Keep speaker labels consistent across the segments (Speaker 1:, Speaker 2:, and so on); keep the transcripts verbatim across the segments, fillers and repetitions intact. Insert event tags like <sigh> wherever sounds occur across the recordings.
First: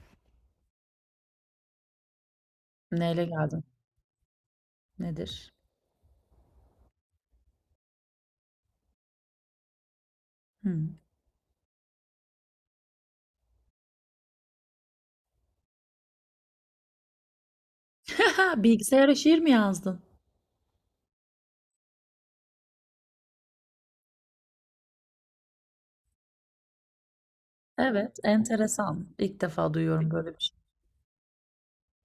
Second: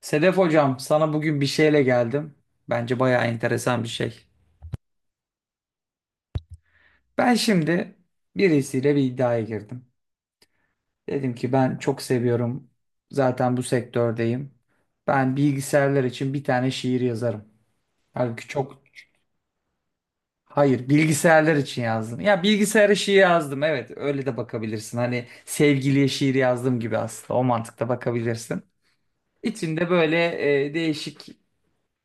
Speaker 1: Sedef hocam, sana bugün bir şeyle geldim. Bence bayağı
Speaker 2: Neyle geldin?
Speaker 1: enteresan bir şey.
Speaker 2: Nedir?
Speaker 1: Ben şimdi birisiyle bir iddiaya girdim.
Speaker 2: Hmm.
Speaker 1: Dedim ki ben çok seviyorum. Zaten bu sektördeyim. Ben bilgisayarlar için bir tane şiir yazarım. Halbuki
Speaker 2: <laughs>
Speaker 1: çok.
Speaker 2: Bilgisayara şiir mi yazdın?
Speaker 1: Hayır, bilgisayarlar için yazdım. Ya bilgisayara şiir yazdım. Evet, öyle de bakabilirsin. Hani sevgiliye şiir yazdım gibi aslında. O mantıkta
Speaker 2: Evet,
Speaker 1: bakabilirsin.
Speaker 2: enteresan. İlk defa
Speaker 1: İçinde
Speaker 2: duyuyorum
Speaker 1: böyle
Speaker 2: böyle bir şey.
Speaker 1: e, değişik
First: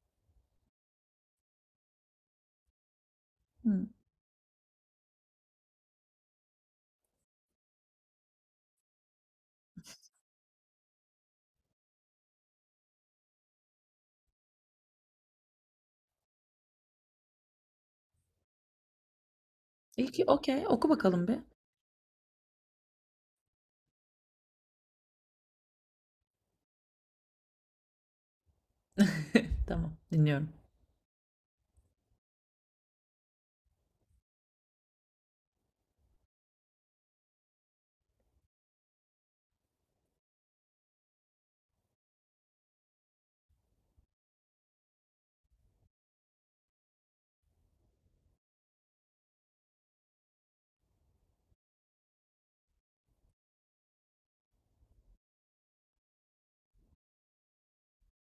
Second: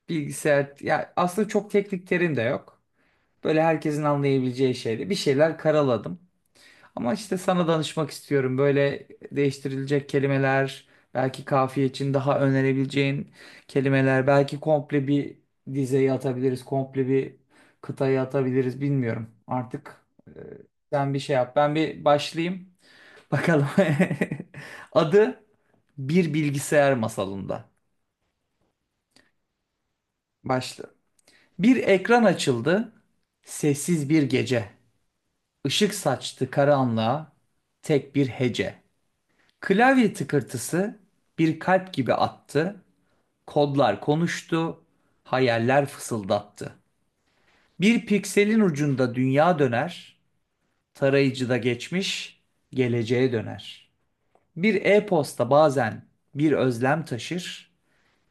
Speaker 1: bilgisayar ya aslında çok teknik terim de yok. Böyle
Speaker 2: Hmm.
Speaker 1: herkesin anlayabileceği şeyde bir şeyler karaladım. Ama işte sana danışmak istiyorum. Böyle değiştirilecek kelimeler, belki kafiye için daha önerebileceğin kelimeler, belki komple bir dizeyi atabiliriz, komple bir kıtayı atabiliriz bilmiyorum. Artık
Speaker 2: İyi ki,
Speaker 1: e,
Speaker 2: okey, oku
Speaker 1: sen bir
Speaker 2: bakalım
Speaker 1: şey
Speaker 2: bir.
Speaker 1: yap. Ben bir başlayayım. Bakalım. <laughs> Adı Bir Bilgisayar Masalında.
Speaker 2: <laughs> Tamam, dinliyorum.
Speaker 1: Başla. Bir ekran açıldı. Sessiz bir gece. Işık saçtı karanlığa tek bir hece. Klavye tıkırtısı bir kalp gibi attı. Kodlar konuştu, hayaller fısıldattı. Bir pikselin ucunda dünya döner, tarayıcıda geçmiş, geleceğe döner. Bir e-posta bazen bir özlem taşır,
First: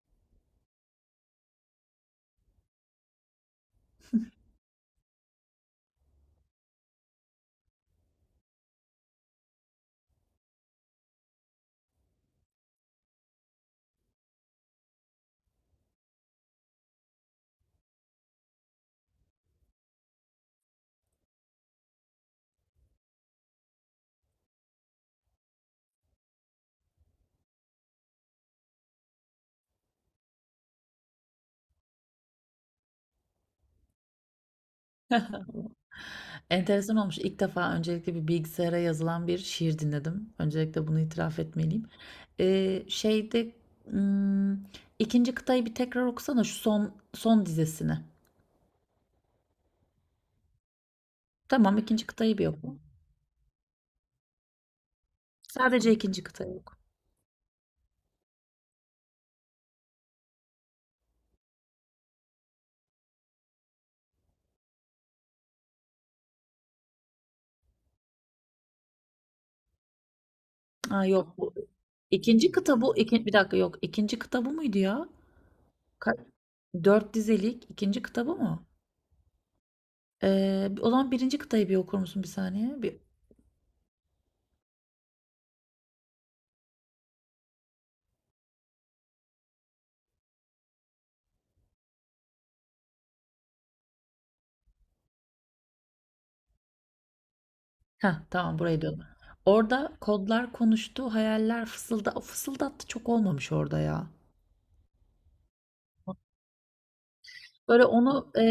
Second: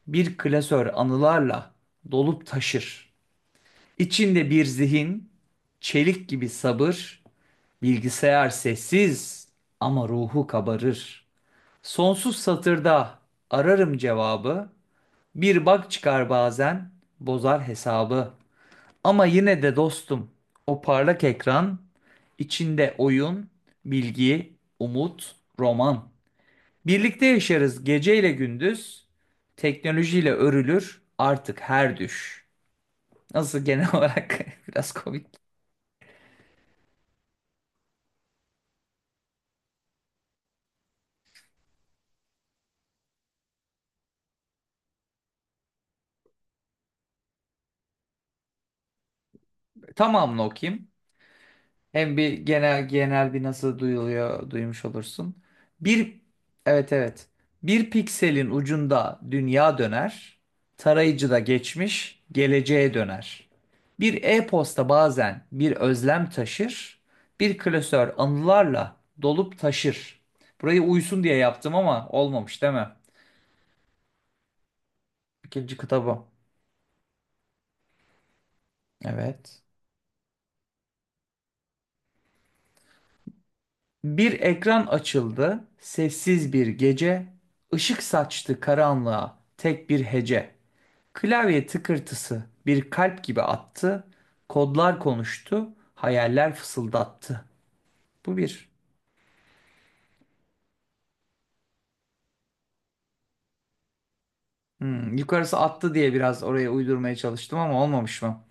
Speaker 1: bir klasör anılarla dolup taşır. İçinde bir zihin, çelik gibi sabır, bilgisayar sessiz ama ruhu kabarır. Sonsuz satırda ararım cevabı. Bir bak çıkar bazen bozar hesabı. Ama yine de dostum o parlak ekran içinde oyun, bilgi, umut, roman. Birlikte yaşarız geceyle gündüz. Teknolojiyle örülür artık her düş. Nasıl genel <laughs> olarak biraz komik.
Speaker 2: Tamam. Enteresan olmuş. İlk defa öncelikle bir bilgisayara yazılan bir şiir dinledim. Öncelikle bunu itiraf etmeliyim. Ee, şeyde hmm, ikinci kıtayı bir tekrar okusana şu son son dizesini.
Speaker 1: Tamamını okuyayım.
Speaker 2: Tamam, ikinci
Speaker 1: Hem bir
Speaker 2: kıtayı bir oku.
Speaker 1: genel genel bir nasıl duyuluyor duymuş olursun.
Speaker 2: Sadece
Speaker 1: Bir,
Speaker 2: ikinci kıtayı oku.
Speaker 1: evet evet. Bir pikselin ucunda dünya döner. Tarayıcıda geçmiş, geleceğe döner. Bir e-posta bazen bir özlem taşır. Bir klasör anılarla dolup taşır. Burayı
Speaker 2: Ha
Speaker 1: uysun diye
Speaker 2: yok. bu-
Speaker 1: yaptım ama
Speaker 2: İkinci
Speaker 1: olmamış değil
Speaker 2: kitabı
Speaker 1: mi?
Speaker 2: iki, bir dakika yok. İkinci kitabı mıydı ya?
Speaker 1: İkinci kitabı.
Speaker 2: Ka- Dört dizelik ikinci kitabı mı?
Speaker 1: Evet.
Speaker 2: Ee, o zaman birinci kıtayı bir okur musun bir saniye? Bir...
Speaker 1: Bir ekran açıldı, sessiz bir gece, ışık saçtı karanlığa tek bir hece. Klavye tıkırtısı bir kalp gibi attı. Kodlar konuştu, hayaller fısıldattı.
Speaker 2: Heh,
Speaker 1: Bu
Speaker 2: tamam
Speaker 1: bir.
Speaker 2: burayı diyorum. Orada kodlar konuştu, hayaller fısılda fısıldattı çok olmamış orada ya.
Speaker 1: Hmm, yukarısı attı diye biraz oraya uydurmaya çalıştım ama
Speaker 2: Böyle
Speaker 1: olmamış
Speaker 2: onu
Speaker 1: mı?
Speaker 2: e,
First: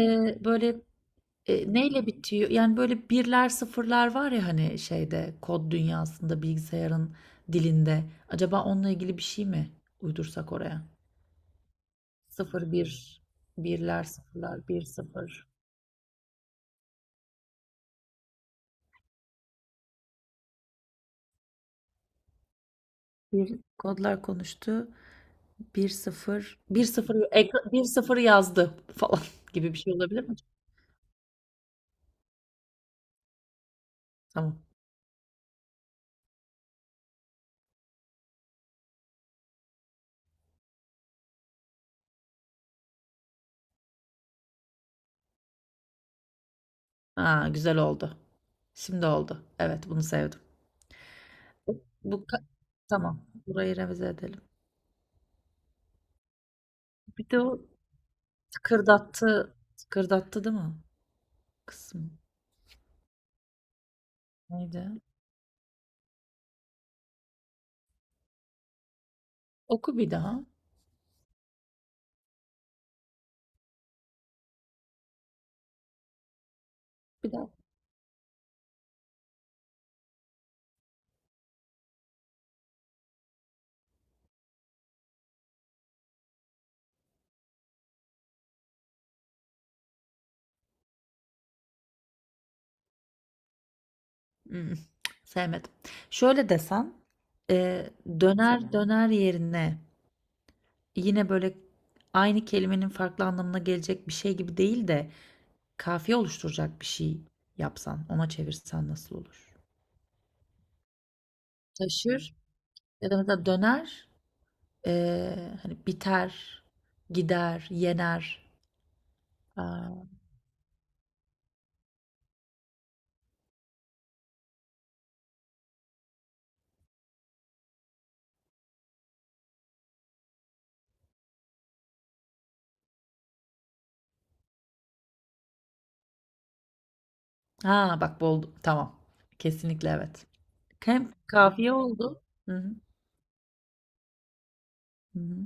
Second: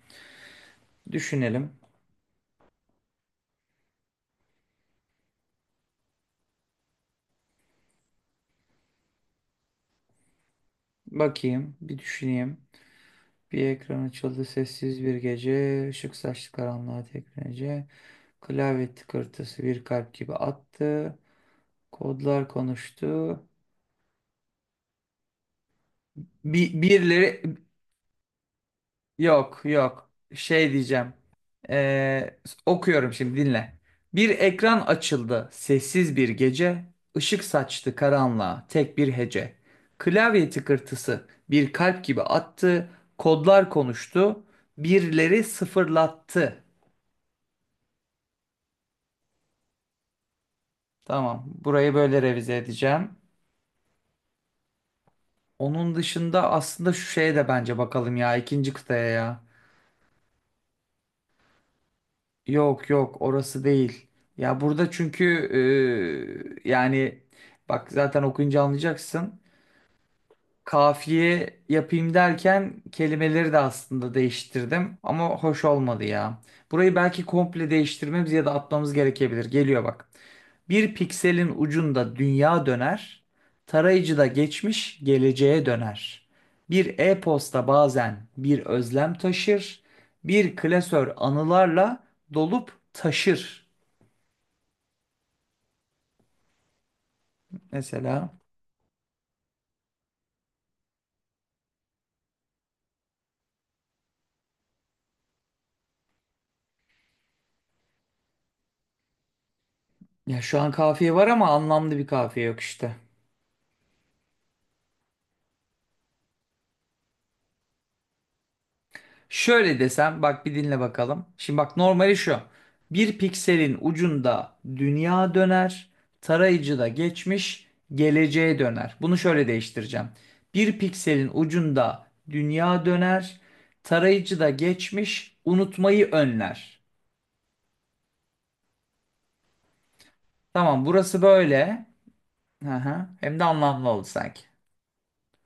Speaker 2: böyle
Speaker 1: Düşünelim.
Speaker 2: e, neyle bitiyor? Yani böyle birler sıfırlar var ya hani şeyde kod dünyasında bilgisayarın dilinde. Acaba onunla ilgili bir şey mi uydursak oraya?
Speaker 1: Bakayım, bir düşüneyim.
Speaker 2: Sıfır bir,
Speaker 1: Bir ekran
Speaker 2: birler
Speaker 1: açıldı
Speaker 2: sıfırlar, bir
Speaker 1: sessiz bir
Speaker 2: sıfır.
Speaker 1: gece. Işık saçlı karanlığa tekmece. Klavye tıkırtısı bir kalp gibi attı. Kodlar konuştu.
Speaker 2: Bir kodlar konuştu. Bir sıfır,
Speaker 1: Bi-
Speaker 2: bir sıfır,
Speaker 1: birileri.
Speaker 2: ekra- bir sıfır yazdı falan <laughs>
Speaker 1: Yok
Speaker 2: gibi bir şey
Speaker 1: yok.
Speaker 2: olabilir mi?
Speaker 1: Şey diyeceğim. Ee, okuyorum şimdi dinle. Bir
Speaker 2: Tamam.
Speaker 1: ekran açıldı. Sessiz bir gece. Işık saçtı karanlığa. Tek bir hece. Klavye tıkırtısı bir kalp gibi attı. Kodlar konuştu. Birleri sıfırlattı.
Speaker 2: Ha, güzel oldu. Şimdi oldu. Evet, bunu sevdim.
Speaker 1: Tamam. Burayı böyle
Speaker 2: Bu ka-
Speaker 1: revize edeceğim.
Speaker 2: tamam. Burayı revize edelim.
Speaker 1: Onun dışında aslında şu
Speaker 2: Bir
Speaker 1: şeye
Speaker 2: de
Speaker 1: de
Speaker 2: o
Speaker 1: bence bakalım ya, ikinci kıtaya ya.
Speaker 2: tıkırdattı, tıkırdattı değil mi? Kısım.
Speaker 1: Yok yok orası değil. Ya burada
Speaker 2: Neydi?
Speaker 1: çünkü e, yani bak zaten okuyunca anlayacaksın
Speaker 2: Oku bir daha.
Speaker 1: kafiye yapayım derken kelimeleri de aslında değiştirdim ama hoş olmadı ya. Burayı belki
Speaker 2: Bir daha.
Speaker 1: komple değiştirmemiz ya da atmamız gerekebilir. Geliyor bak. Bir pikselin ucunda dünya döner, tarayıcıda geçmiş geleceğe döner. Bir e-posta bazen bir özlem taşır, bir klasör anılarla dolup taşır.
Speaker 2: Hmm, Sevmedim. Şöyle desen, e,
Speaker 1: Mesela
Speaker 2: döner döner yerine yine böyle aynı kelimenin farklı anlamına gelecek bir şey gibi değil de kafiye oluşturacak bir şey yapsan, ona çevirsen nasıl olur?
Speaker 1: ya şu an kafiye var ama anlamlı bir
Speaker 2: Taşır
Speaker 1: kafiye yok işte.
Speaker 2: ya da mesela döner, eee, hani biter, gider, yener.
Speaker 1: Şöyle
Speaker 2: Aa,
Speaker 1: desem bak bir dinle bakalım. Şimdi bak normali şu. Bir pikselin ucunda dünya döner, tarayıcıda geçmiş, geleceğe döner. Bunu şöyle değiştireceğim. Bir pikselin ucunda dünya döner, tarayıcıda geçmiş, unutmayı önler.
Speaker 2: ha bak bu oldu. Tamam. Kesinlikle evet.
Speaker 1: Tamam
Speaker 2: Hem
Speaker 1: burası
Speaker 2: kafiye
Speaker 1: böyle.
Speaker 2: oldu. Hı
Speaker 1: Hı
Speaker 2: hı.
Speaker 1: hı. Hem de anlamlı oldu sanki.
Speaker 2: Hı hı.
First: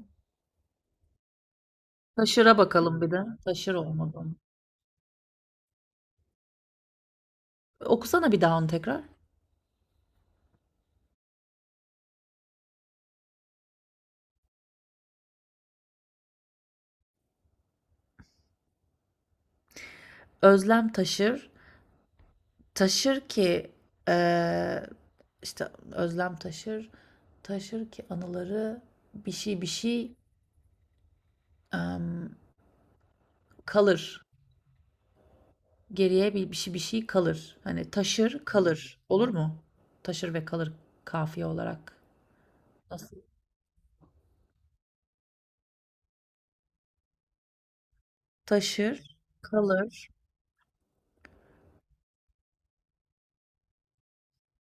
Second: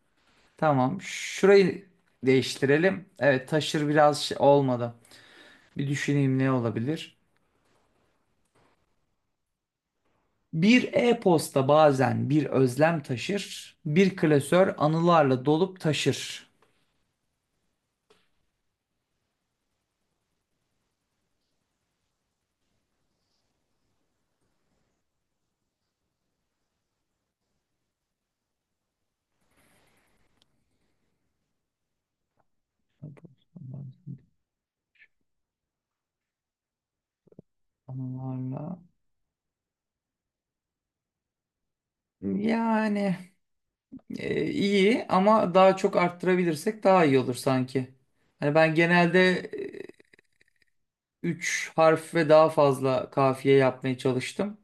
Speaker 1: Tamam şurayı
Speaker 2: Taşıra bakalım
Speaker 1: değiştirelim.
Speaker 2: bir de.
Speaker 1: Evet
Speaker 2: Taşır
Speaker 1: taşır biraz
Speaker 2: olmadı.
Speaker 1: şey olmadı. Bir düşüneyim ne olabilir?
Speaker 2: Okusana bir daha onu tekrar.
Speaker 1: Bir e-posta bazen bir özlem taşır, bir klasör anılarla dolup taşır.
Speaker 2: Özlem taşır, taşır ki eee, işte özlem taşır, taşır ki anıları bir şey bir şey em, kalır. Geriye bir, bir şey bir şey kalır. Hani taşır
Speaker 1: Anılarla.
Speaker 2: kalır. Olur mu? Taşır ve kalır kafiye olarak. Nasıl?
Speaker 1: Yani e, iyi ama daha çok arttırabilirsek daha iyi olur sanki. Hani ben
Speaker 2: Taşır
Speaker 1: genelde
Speaker 2: kalır.
Speaker 1: e, üç harf ve daha fazla kafiye yapmaya çalıştım.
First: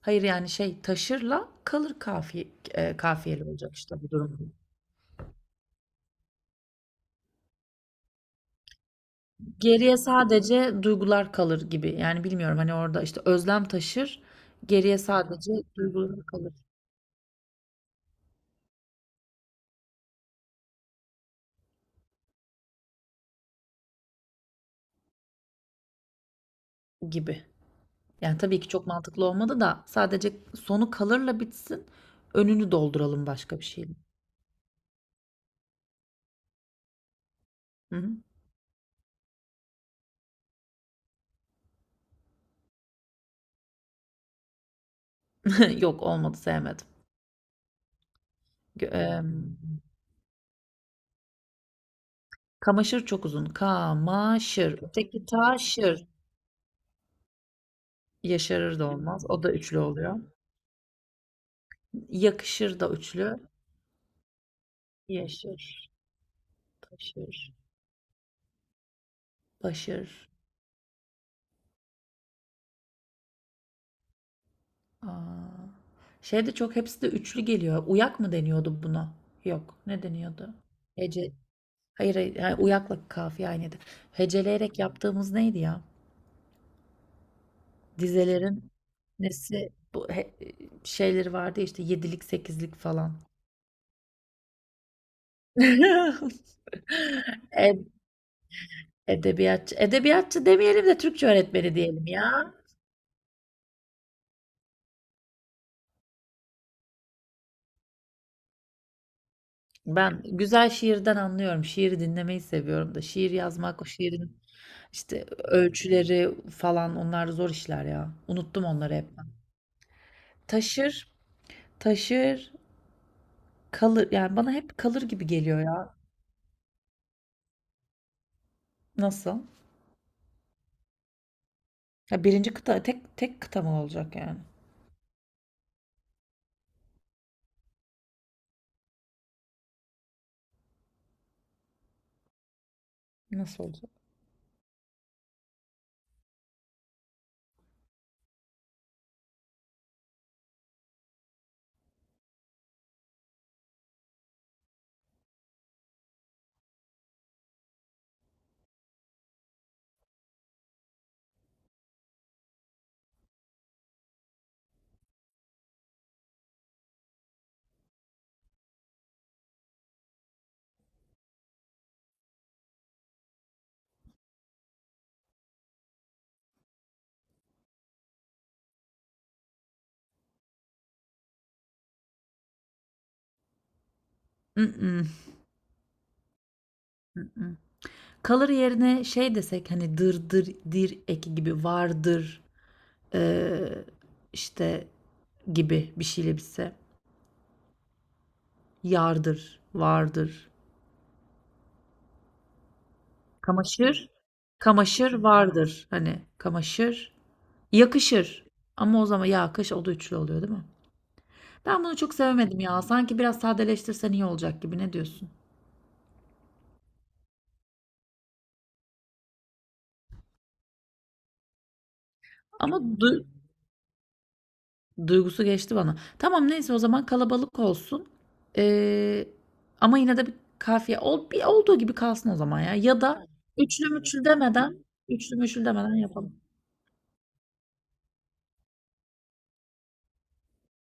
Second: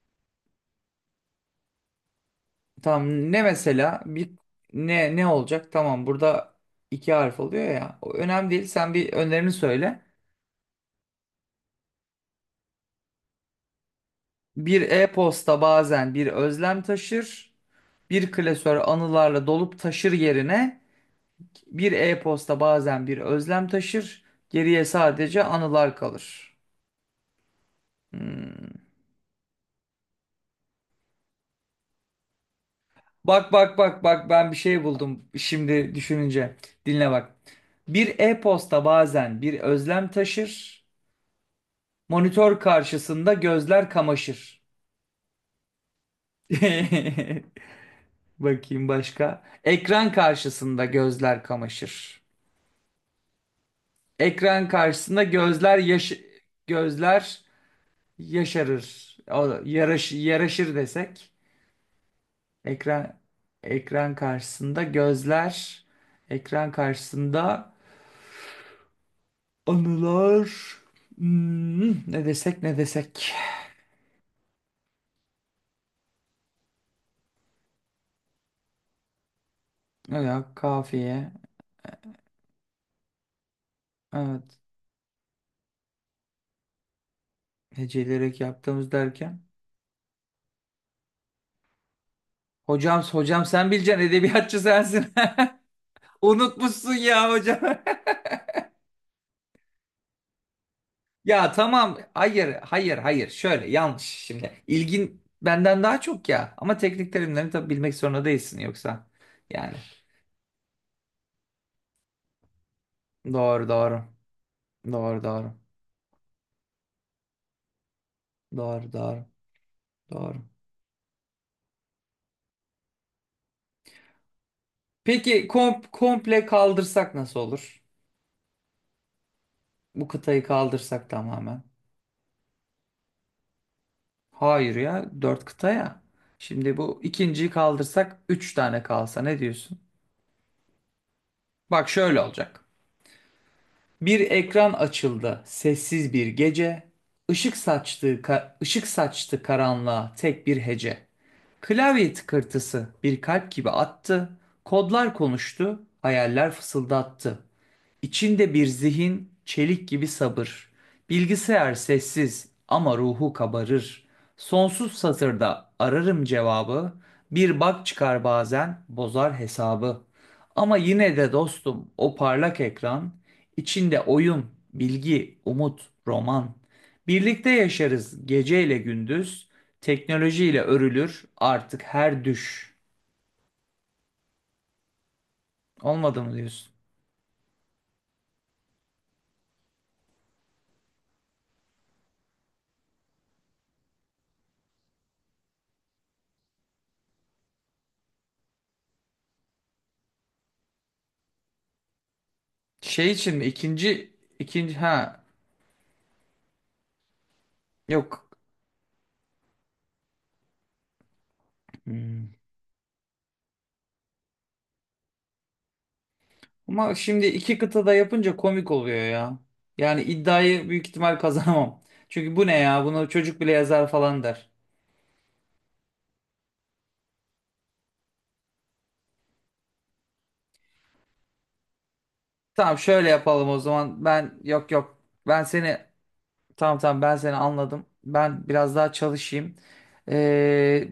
Speaker 2: Hayır yani şey taşırla kalır kafiye, e,
Speaker 1: Tamam ne
Speaker 2: kafiyeli olacak işte
Speaker 1: mesela
Speaker 2: bu
Speaker 1: bir
Speaker 2: durum.
Speaker 1: ne ne olacak? Tamam burada iki harf oluyor ya. O önemli değil. Sen bir önerini
Speaker 2: Geriye
Speaker 1: söyle.
Speaker 2: sadece duygular kalır gibi. Yani bilmiyorum hani orada işte özlem taşır,
Speaker 1: Bir
Speaker 2: geriye sadece
Speaker 1: e-posta bazen bir
Speaker 2: duygular kalır.
Speaker 1: özlem taşır, bir klasör anılarla dolup taşır yerine bir e-posta bazen bir özlem taşır, geriye sadece anılar kalır.
Speaker 2: Gibi. Yani, tabii ki çok
Speaker 1: Hmm.
Speaker 2: mantıklı olmadı da sadece sonu kalırla bitsin, önünü dolduralım
Speaker 1: Bak
Speaker 2: başka bir
Speaker 1: bak
Speaker 2: şeyle.
Speaker 1: bak bak ben bir şey buldum şimdi düşününce. Dinle bak.
Speaker 2: Hı hı.
Speaker 1: Bir e-posta bazen bir özlem taşır, monitör karşısında gözler kamaşır.
Speaker 2: <laughs> Yok, olmadı, sevmedim.
Speaker 1: <laughs>
Speaker 2: Gö
Speaker 1: Bakayım
Speaker 2: emm,
Speaker 1: başka. Ekran karşısında gözler kamaşır.
Speaker 2: Kamaşır çok uzun.
Speaker 1: Ekran
Speaker 2: Kamaşır.
Speaker 1: karşısında
Speaker 2: Öteki
Speaker 1: gözler
Speaker 2: taşır.
Speaker 1: yaş, gözler
Speaker 2: Yaşarır da
Speaker 1: yaşarır.
Speaker 2: olmaz. O
Speaker 1: O,
Speaker 2: da üçlü
Speaker 1: yaraş
Speaker 2: oluyor.
Speaker 1: yaraşır desek.
Speaker 2: Yakışır da
Speaker 1: Ekran
Speaker 2: üçlü.
Speaker 1: ekran karşısında gözler,
Speaker 2: Yaşır,
Speaker 1: ekran
Speaker 2: taşır,
Speaker 1: karşısında
Speaker 2: başır.
Speaker 1: anılar. Hmm, ne desek ne desek.
Speaker 2: A! Şey de çok hepsi de üçlü geliyor. Uyak mı deniyordu buna? Yok. Ne
Speaker 1: Ya
Speaker 2: deniyordu?
Speaker 1: kafiye.
Speaker 2: Hece Hayır, hayır, ha, uyakla kafiye aynıydı.
Speaker 1: Evet.
Speaker 2: Heceleyerek yaptığımız neydi ya?
Speaker 1: Heceleyerek
Speaker 2: Dizelerin
Speaker 1: yaptığımız derken.
Speaker 2: nesi bu he- şeyleri vardı ya işte yedilik sekizlik
Speaker 1: Hocam
Speaker 2: falan.
Speaker 1: hocam sen bileceksin edebiyatçı sensin. <laughs>
Speaker 2: <laughs>
Speaker 1: Unutmuşsun ya hocam.
Speaker 2: E- Edebiyatçı, edebiyatçı demeyelim de Türkçe
Speaker 1: Ya
Speaker 2: öğretmeni
Speaker 1: tamam
Speaker 2: diyelim
Speaker 1: hayır
Speaker 2: ya.
Speaker 1: hayır hayır şöyle yanlış şimdi ilgin benden daha çok ya ama teknik terimlerini tabii bilmek zorunda değilsin yoksa yani
Speaker 2: Ben güzel şiirden anlıyorum. Şiiri dinlemeyi seviyorum da. Şiir
Speaker 1: doğru
Speaker 2: yazmak, o
Speaker 1: doğru
Speaker 2: şiirin
Speaker 1: doğru
Speaker 2: işte
Speaker 1: doğru
Speaker 2: ölçüleri falan onlar zor işler ya. Unuttum
Speaker 1: doğru
Speaker 2: onları hep
Speaker 1: doğru
Speaker 2: ben.
Speaker 1: doğru.
Speaker 2: Taşır, taşır, kalır. Yani bana hep kalır gibi
Speaker 1: Peki
Speaker 2: geliyor
Speaker 1: kom-
Speaker 2: ya.
Speaker 1: komple kaldırsak nasıl olur?
Speaker 2: Nasıl?
Speaker 1: Bu kıtayı kaldırsak tamamen.
Speaker 2: Ya birinci kıta tek tek kıta mı olacak yani?
Speaker 1: Hayır ya dört kıta ya. Şimdi bu ikinciyi kaldırsak üç tane kalsa ne diyorsun? Bak şöyle olacak.
Speaker 2: Nasıl olacak?
Speaker 1: Bir ekran açıldı, sessiz bir gece. Işık saçtı ka- ışık saçtı karanlığa tek bir hece. Klavye tıkırtısı bir kalp gibi attı. Kodlar konuştu, hayaller fısıldattı. İçinde bir zihin, çelik gibi sabır. Bilgisayar sessiz ama ruhu kabarır. Sonsuz satırda ararım cevabı. Bir bak çıkar bazen bozar hesabı. Ama yine de dostum o parlak ekran, içinde oyun, bilgi, umut, roman. Birlikte yaşarız geceyle gündüz. Teknolojiyle örülür artık her düş.
Speaker 2: Mm-mm,
Speaker 1: Olmadı mı diyorsun?
Speaker 2: mm-mm. Kalır yerine şey desek hani dırdır dir eki gibi vardır eee, işte gibi bir şeyle bitse. Yardır, vardır.
Speaker 1: Şey için mi?
Speaker 2: Kamaşır,
Speaker 1: İkinci ikinci,
Speaker 2: kamaşır
Speaker 1: ha,
Speaker 2: vardır. Hani kamaşır,
Speaker 1: yok.
Speaker 2: yakışır. Ama o zaman yakış o da üçlü oluyor değil mi? Ben bunu çok
Speaker 1: Hmm.
Speaker 2: sevemedim ya. Sanki biraz sadeleştirsen iyi olacak gibi. Ne diyorsun?
Speaker 1: Ama şimdi iki kıtada yapınca komik oluyor ya. Yani iddiayı büyük ihtimal kazanamam. <laughs> Çünkü bu ne
Speaker 2: Ama
Speaker 1: ya? Bunu
Speaker 2: du-
Speaker 1: çocuk bile yazar falan der.
Speaker 2: Duygusu geçti bana. Tamam neyse o zaman kalabalık olsun. Ee, Ama yine de bir kafiye ol, bir olduğu gibi kalsın o zaman ya.
Speaker 1: Tamam
Speaker 2: Ya
Speaker 1: şöyle
Speaker 2: da
Speaker 1: yapalım o
Speaker 2: üçlü
Speaker 1: zaman.
Speaker 2: müçlü
Speaker 1: Ben yok
Speaker 2: demeden,
Speaker 1: yok.
Speaker 2: üçlü
Speaker 1: Ben
Speaker 2: müçlü
Speaker 1: seni,
Speaker 2: demeden yapalım.
Speaker 1: tamam tamam ben seni anladım. Ben biraz daha çalışayım. Ee,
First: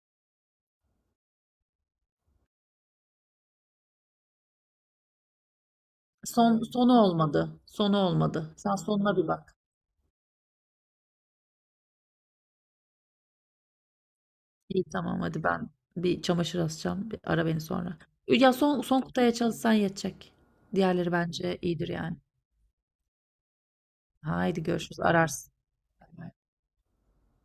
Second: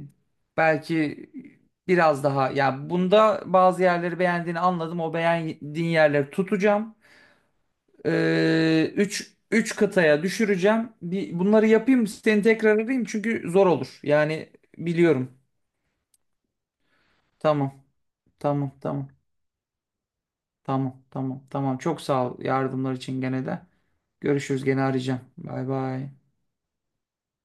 Speaker 1: belki biraz daha, ya bunda bazı yerleri beğendiğini anladım. O beğendiğin yerleri
Speaker 2: Son, sonu
Speaker 1: tutacağım.
Speaker 2: olmadı. Sonu olmadı. Sen
Speaker 1: Ee,
Speaker 2: sonuna bir
Speaker 1: üç,
Speaker 2: bak.
Speaker 1: üç kıtaya düşüreceğim. Bir, bunları yapayım seni tekrar arayayım çünkü zor olur. Yani
Speaker 2: İyi tamam
Speaker 1: biliyorum.
Speaker 2: hadi ben bir çamaşır asacağım. Bir ara beni
Speaker 1: Tamam.
Speaker 2: sonra. Ya
Speaker 1: Tamam.
Speaker 2: son, son
Speaker 1: Tamam.
Speaker 2: kutuya çalışsan yetecek.
Speaker 1: Tamam.
Speaker 2: Diğerleri
Speaker 1: Tamam.
Speaker 2: bence
Speaker 1: Tamam.
Speaker 2: iyidir
Speaker 1: Çok
Speaker 2: yani.
Speaker 1: sağ ol yardımlar için gene de.
Speaker 2: Haydi
Speaker 1: Görüşürüz gene
Speaker 2: görüşürüz.
Speaker 1: arayacağım.
Speaker 2: Ararsın.
Speaker 1: Bay bay.